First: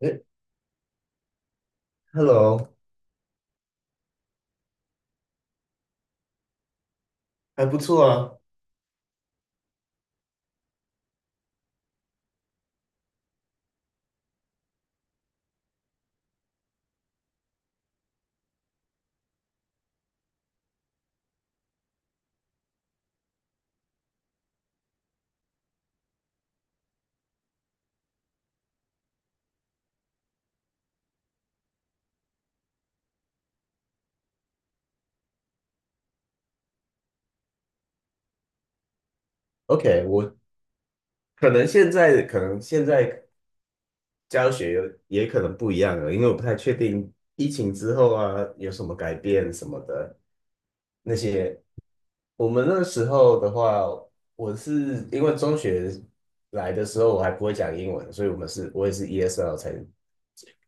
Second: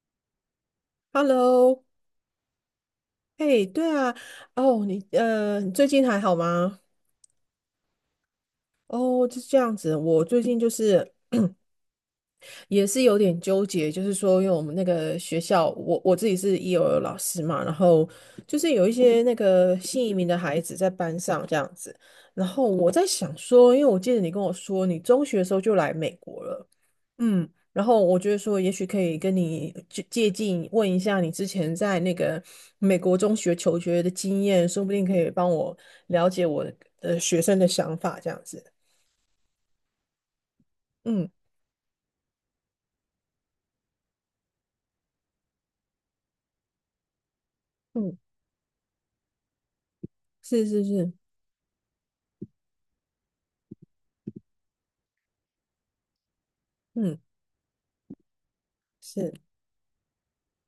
哎 Hello，，Hello。嘿，对啊，哦，你最近还好吗？还不错啊。哦，就是这样子。我最近就是也是有点纠结，就是说，因为我们那个学校，我自己是 EOL 老师嘛，然后就是有一些那个新移民的孩子在班上这样子。然后我在想说，因为我记得你跟我说，你中学的时候就来美国了。嗯，然后我觉得说，也许可以跟你借鉴，问一下你之前在那个美国中学求学的经验，说不定可以帮我了解我的学生的想法，这样子。OK，我嗯可能现在教学有也可能不一样了，因为我不太确定疫情之后嗯，啊有什么改变什么的。是是是。那些。我们那时候的话，我是因为中学来的时候嗯。我还不会讲英文，所以我也是 是。ESL 才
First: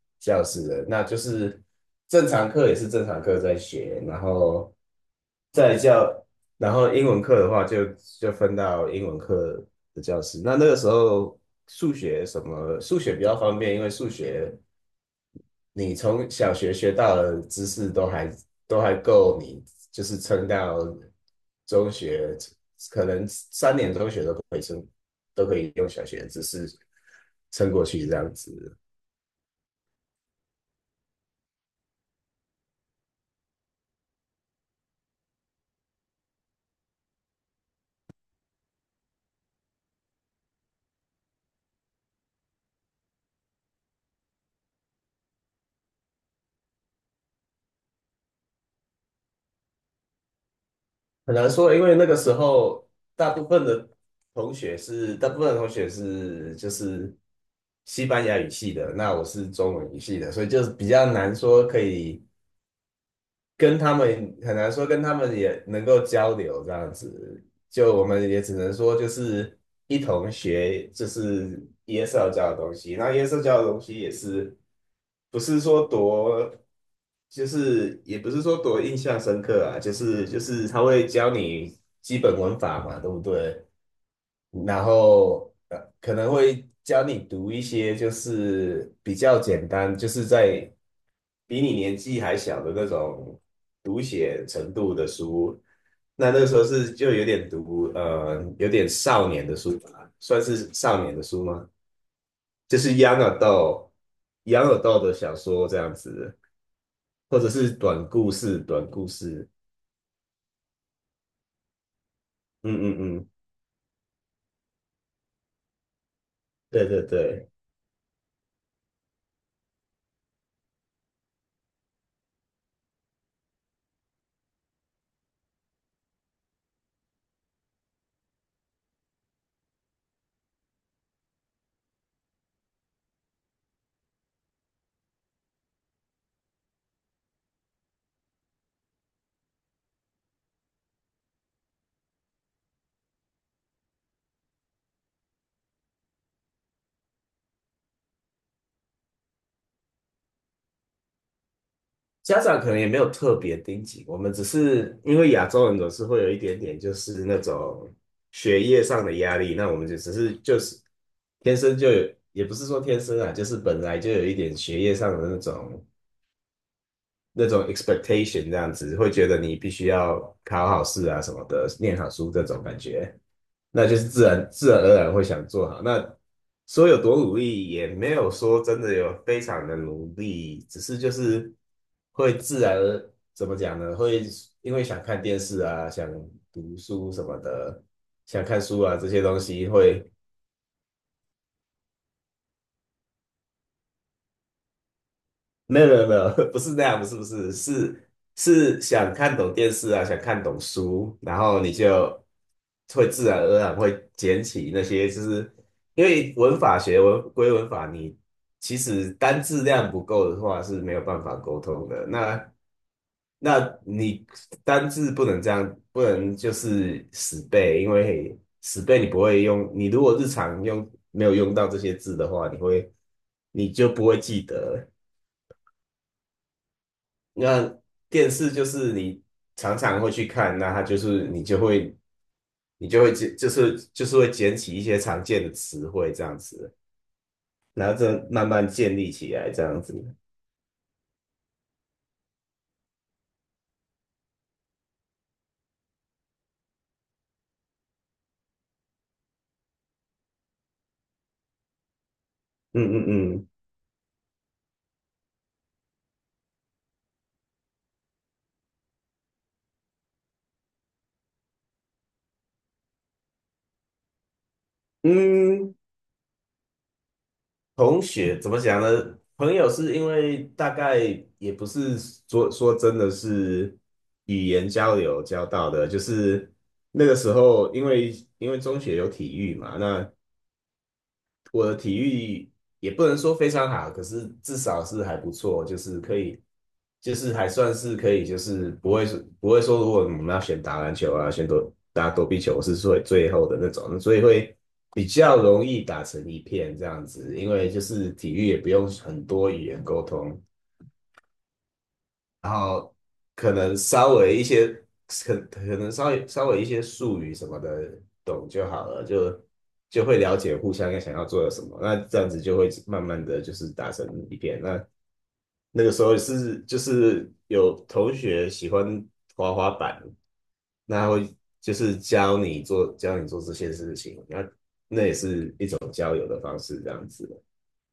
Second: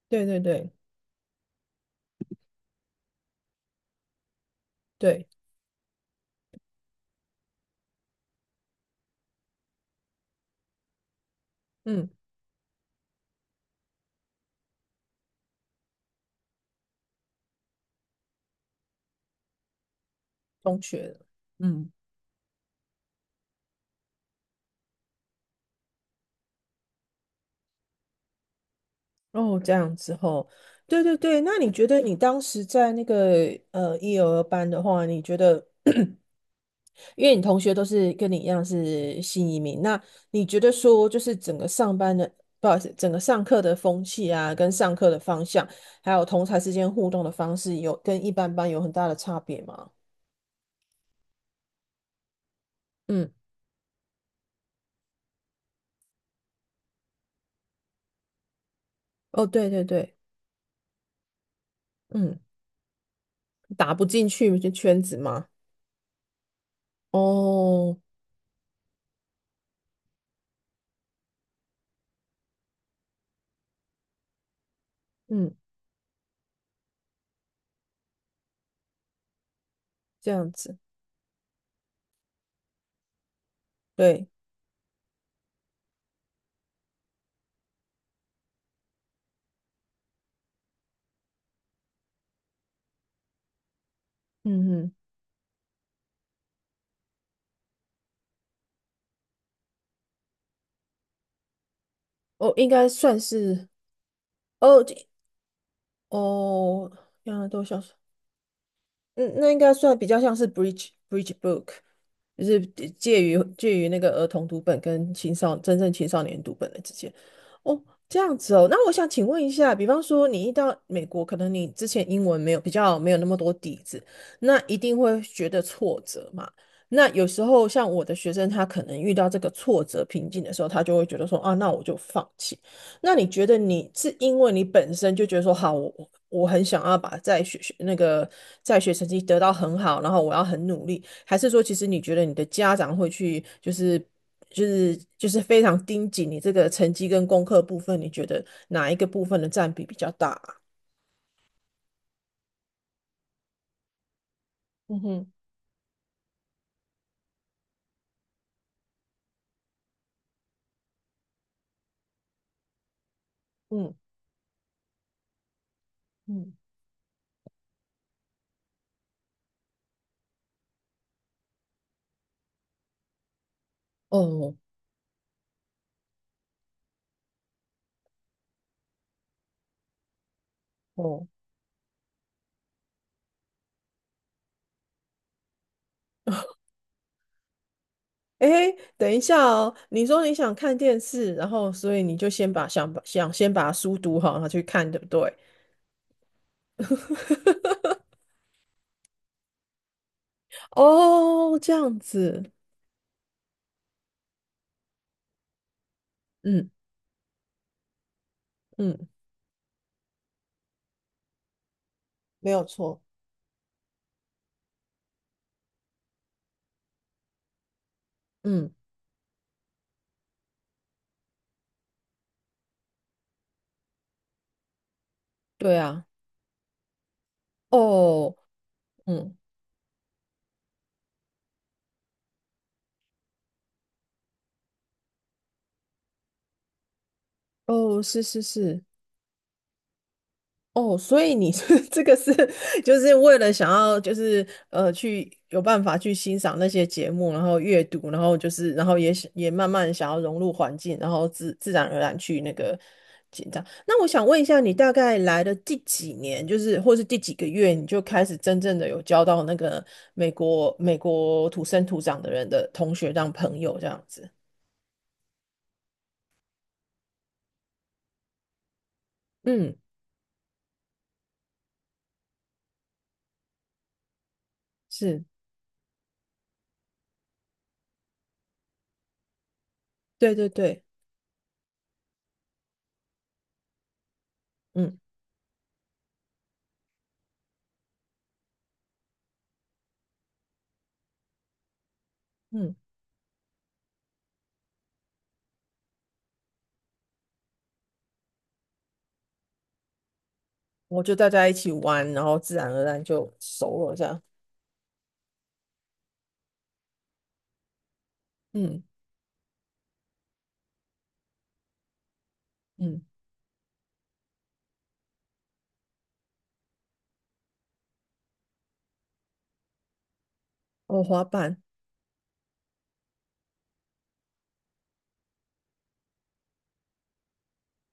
对对教师对的，那就是正常课也是正常课在学，然后对。在教，然后英文课的话就分到英文课的教室。那个时候数嗯。学什么数学比较方便，因为数学你从小学学到的知识都还够你，就是撑到中学的。嗯。中学，可能3年中学都可以撑，都可以用小学的知识撑过去这样子。哦，这样子后。对对对，那你觉得你当时在那个一、儿班的话，你觉得？因为你同学都是跟你一样是新移民，那你觉得说就是整个上班的，不好意思，整个上课的风气啊，跟上课的方向，还有同才之间互动的方式有，跟一般班有很大的差别吗？很难说，因为那个时候大嗯。部分的大部分的同学是就是西班牙语系的，那我哦，是对中对文语对。系的，所以就是比较难说可以嗯，跟打他不进们，很去就难说圈跟他子们吗？也能够交流这样子。就哦。我们也只能说，就是一同学，就是耶稣教的东西。那耶稣教的东西也是，不嗯，是说多，就是也不是说多印象深刻啊，就是这就样是子。他会教你基本文法嘛，对不对？对。然后可能会教你读一些就是比较简单，就是在比你年纪还小的那种读写程嗯嗯。度的书。那那个时候是就有点读有点少年的书吧，算是少年的书吗？哦，应就该是 算 young 是。adult young 哦，这。 adult 的小说这样子，哦，原或来者都是想。短故事，短故嗯，事。那应该算比较像是 bridge book，就是嗯介嗯嗯。于介于那个儿童读本跟青少年读本的对之对间。对。哦，这样子哦。那我想请问一下，比方说你一到美国，可能你之前英文没有比较没有那么多底子，那一定会觉得挫折嘛？那有时候像我的学生，他可能遇到这个挫折瓶颈的时候，他就会觉得说啊，那我就放弃。那你觉得你是因为你本身就觉得说好，我很想要把在学学那个在学成绩得到很好，然后我要很努力，还是说其实你觉得你的家长会去就是非常盯紧你这个成绩跟功课部分，你觉得哪一个部分的占比比较大啊。家长可能也没有特别盯紧，我们只是嗯因为哼。亚洲人总是会有一点点就是那种学业上的压力，那我们就只是就是天生就有，也不是说天生啊，就是本嗯来就有一点学业上的那种。嗯。那种 expectation 这样子，会觉得你必须要考好试啊什么的，念好书这种感觉，那就是自然哦。自然而然会想做好。那说有多努力，也没有说真的有非常的努力，只是就哦。是会自然而怎么讲呢？会因为想看电视啊，想 读书什么的，想看诶，书啊这等一些东下西哦，会。你说你想看电视，然后所以你就先把想把想先把书读好，然后去看，对不对？没有没有没有，不是那样，不是不是，是 是想看懂电视啊，想看懂书，然哦，后这你样就子。会自然而然会捡起那些，就是因为文嗯法学文归文法，你其嗯，实单字量不够的话是没有办法沟通的。没那有错。那你单字不能这样，不能就是死背，因为嗯。死背你不会用，你如果日常用没有用到这些字的话，你就不会记得。对啊。那电哦。视就是你嗯。常常会去看，那它就是你就会捡就是会捡起一些常见的词汇这样子，然后哦，再是是慢慢是。建立起来这样子。哦，所以你是 这个是就是为了想要就是去有办法去欣赏那些节目，然后阅读，然后也想也慢慢想要融入环境，然后自然而然去那个嗯嗯嗯紧张。那我想问一下，你大概来了第几年，就是或是第几个月，你就开始真正的有交到那个美国土生土长的人的同学当朋友这样子？嗯，同学怎么讲呢？朋友嗯。是因为大概也不是说真的是语言交流是。交到的，就是那个时候因为中学有体育嘛，那对对对。我的体育也不能说非常好，可是至少嗯是还不错，就是可以，就是还算是可以，就是不会说，如果我们要选打篮球啊，选躲打躲避球，我嗯。是最后的那种，所以会比较容易打成一片这样子，因为就是体育也不用很多语言沟通，我就大家一起玩，然后然自然而后然就可能熟了这稍样。微一些，可能稍微一些术语什么的懂就嗯好了，就会了解互相想要做的什么，那这样子就会嗯。慢慢的就是达成一片。那那个时候是就是有同学喜欢滑滑板，那哦，他滑会板。就是教你做这些事情，那那也是一种交友的方式，这样子。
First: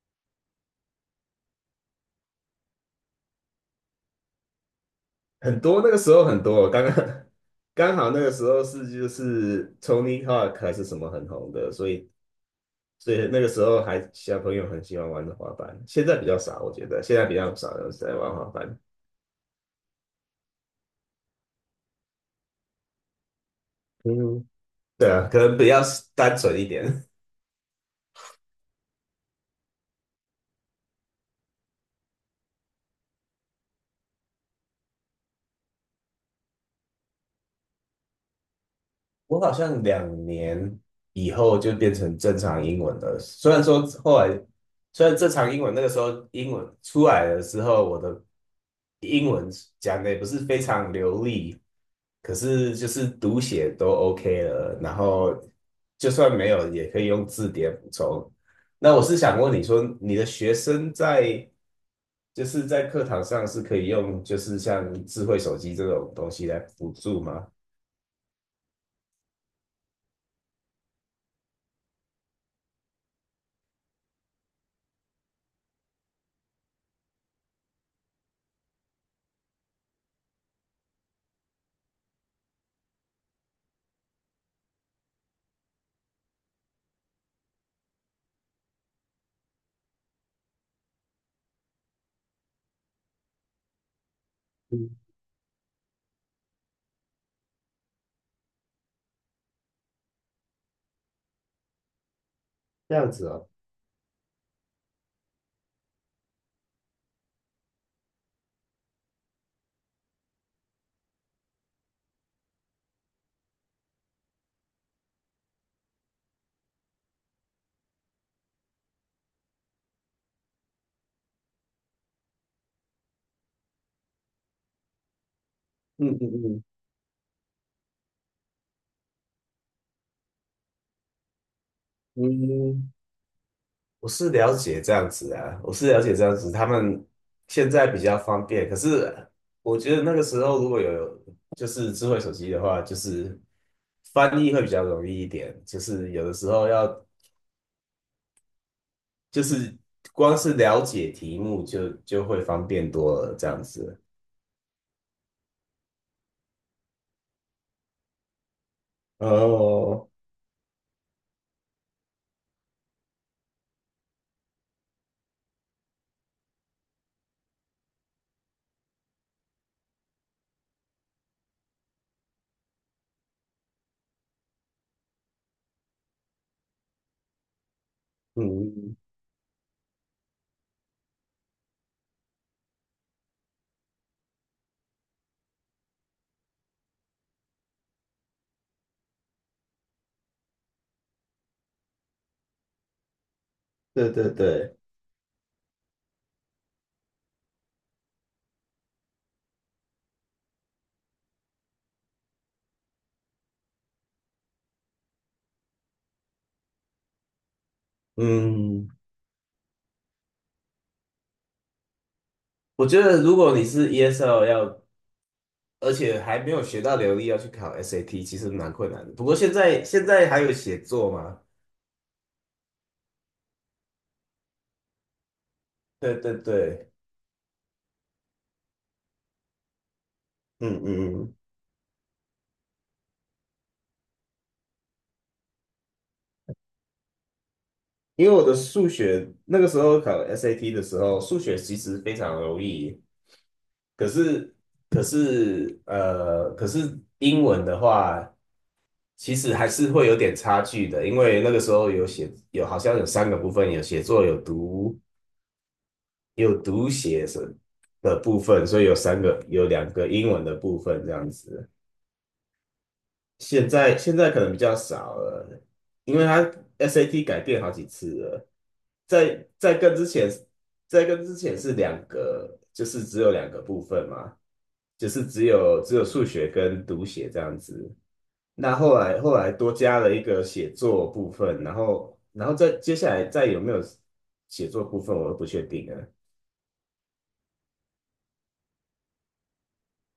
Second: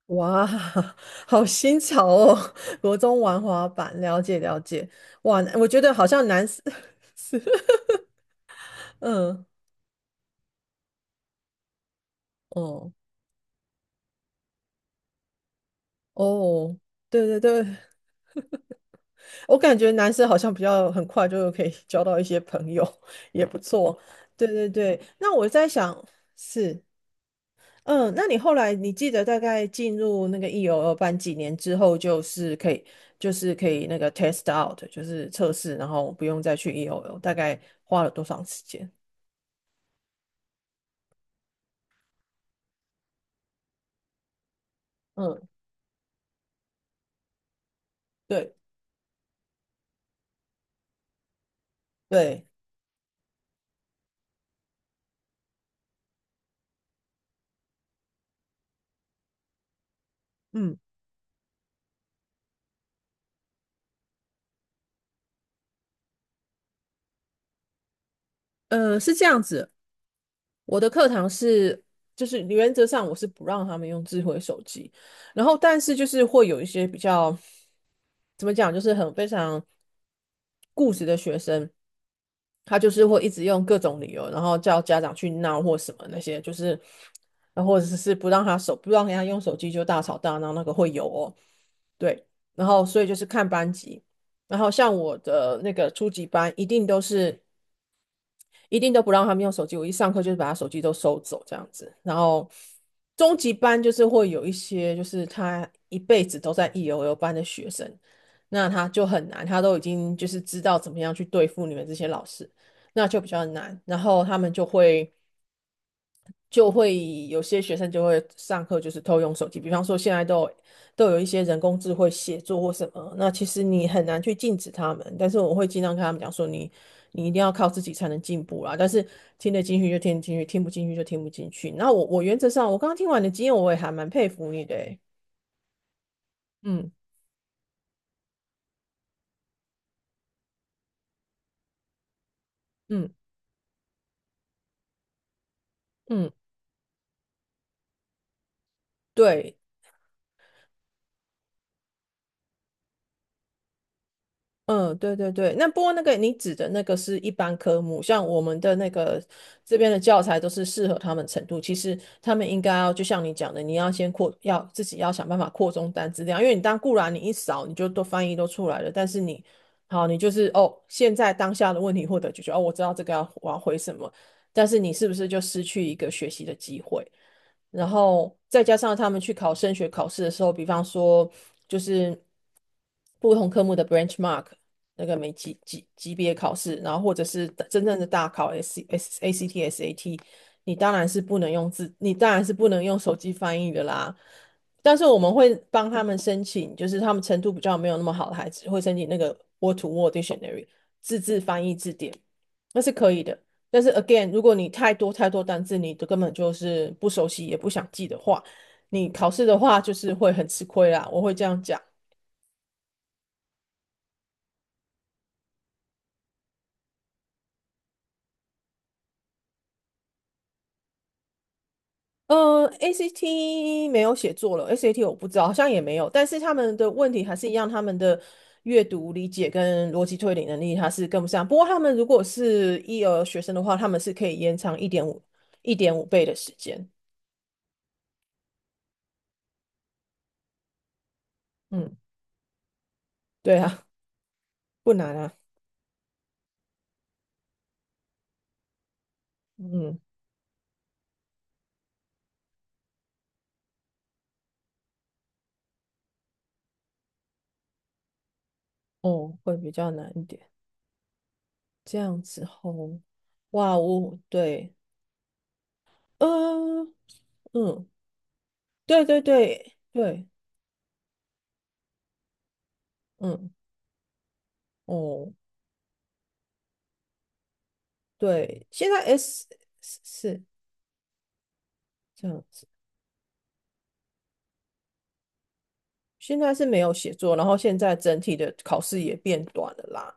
哇，好新潮哦！国中玩滑板，了解了解。哇，很我觉多得那个好时候像很男生 多，刚 刚 是。刚好那个时候是 就嗯。是 Tony Hawk 还是什么很红的，所以哦。所以那个时候还小朋友很喜欢玩的滑板，现在比较少，我哦，觉得现在对比对较对。少人在玩滑板。我感觉男生好像比较很快就可以交到一些朋友，也不错。对嗯，对对，对啊，那可我能比在较想，单纯一是。点。嗯，那你后来你记得大概进入那个 EOL 班几年之后，就是可以那个 test out，就是测试，然后不用再去 EOL，大概花了多长时间？我好像2年以后就变成正常英文了。虽然说后来，虽然正嗯。常英文那个时候英文出来的时候，我的对英文讲的也不是非常流利，可对。是就是读写都 OK 了。然后就算没有，也可以用字典补充。那我是想问你说，你的学嗯生在就是在课堂上是可以用就是像智慧手机这种东西来辅助吗？是这样子。我的课堂是，就是原则上我是不让他们用智慧手机，然后但是就是会有一些比较，怎么讲，就是很非常固执的学生，他就是会一直用各种理由，然后叫家长去闹或什么那些，就是，然后或者是不让人家用手机就大吵大闹，那个会有哦。对。然后所以就是看班级，然后嗯，像我的那个初级班一定都是。一定都不让他们用手机。我一上课就是把他手机都收走这样子。然后这样子中哦。级班就是会有一些，就是他一辈子都在 EOL 班的学生，那他就很难，他都已经就是知道怎么样去对付你们这些老师，那就比较难。然后他们就会有些学生就会上课就是偷用手机，比方说现在都有一些人工智慧写作或什么，那其实你很难去禁止他们，但是我会尽量跟嗯他们嗯讲说嗯你一定要靠自己才能进步啦，但是听得进去就听得进去，听不进去就听不进去。那我原则上我刚嗯，刚听完你的经验，我也还我蛮佩是服了你的解这欸。样子啊，我是了解这样子，他嗯们现在比较方便，可是我觉得那个时候如果有就是智慧手机的话，就嗯是翻译会比较容易一点，就是有嗯。的时候要就对。是光是了解题目就会方便多了这样子。嗯。对对对，那不过那个你指的那个是一般科目，像我们的那个这边的哦，教材都是适合他们程度。其实他们应该要就像你讲的，你要先扩，要自己要想办法扩充单词量，因为你当固然你一扫你就都翻译都出来了，但是你好，你就是哦，现在当下的问题获得解决，哦，我知道这个要我要回什么，但是你是不是就失去一个学习的机会？然后再加上嗯，他们去考升学考试的时候，比方说就是不同科目的 benchmark 那个每级别考试，然后或者是真正的大考 S S A C T S A T，你当然是不能用字，你当然是不能用手机翻译的对啦。对对，但是我们会帮他们申请，就是他们程度比较没有那么好的孩子，会申请那个 Word to Word Dictionary 自制翻译字典，那是可以的。但是 again，如果你太多太多单字，你都根本就是不熟悉，也不想记的话，嗯，你考试的话就是会很吃亏啦。我会这样讲。我觉得如果你是 ESL 要而且还没有学到流利，要去考 SAT,其实蛮困难的。不过现在还有写作嘛？ACT 没有写作了，SAT 我不知道，好像也没有。对但对是他们的对。问题还是一样，他们的阅读理解跟逻辑推理能力嗯还是嗯跟不嗯。上。不过他们如果是一儿学生的话，他们是可以延长一点五倍的时间。因为我的数学那个时候考 SAT 的时候，数学其嗯，实非常容易，对啊，可是不可难啊。是呃，可是英文的话，其实还是嗯。会有点差距的，因为那个时候有写有好像有三个部分，有写作，有读有读写什的部分，所以有三哦，个会有比较两个难一英文点。的部分这样子。这样子吼。现哇。在现哦。在可能比对。较少了，因为它 呃。SAT 改变好几嗯。次了，对对在对在更之对。前，在更之前是两个，就是只有嗯。两个部分嘛，就是哦。只有数学跟读写这样子。对，那现后在 来后 S 来多是加了一是个写作部分，然后这样然后子，再接下来再有没有写作部分，我都不确定了。现在是没有写作，然后现在整体的考试也变短了啦。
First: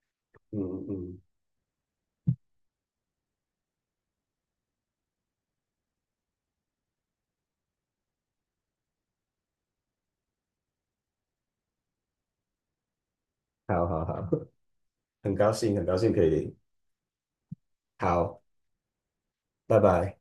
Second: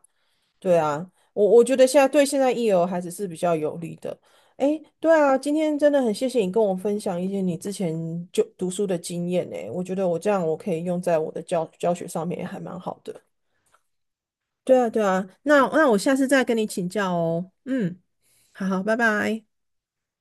嗯对啊，嗯。我觉得现在对现在 EL 孩子是比较有利的。诶，对啊，今天真的很谢谢你跟我分享一些你之前就读书的经验呢，我觉得我这样我可以用在我的教学上面，也还蛮好的。好好好。对啊，对 啊，很高那兴很那高我兴下可次再跟以，你请教哦。嗯。好，好好，拜拜。拜拜。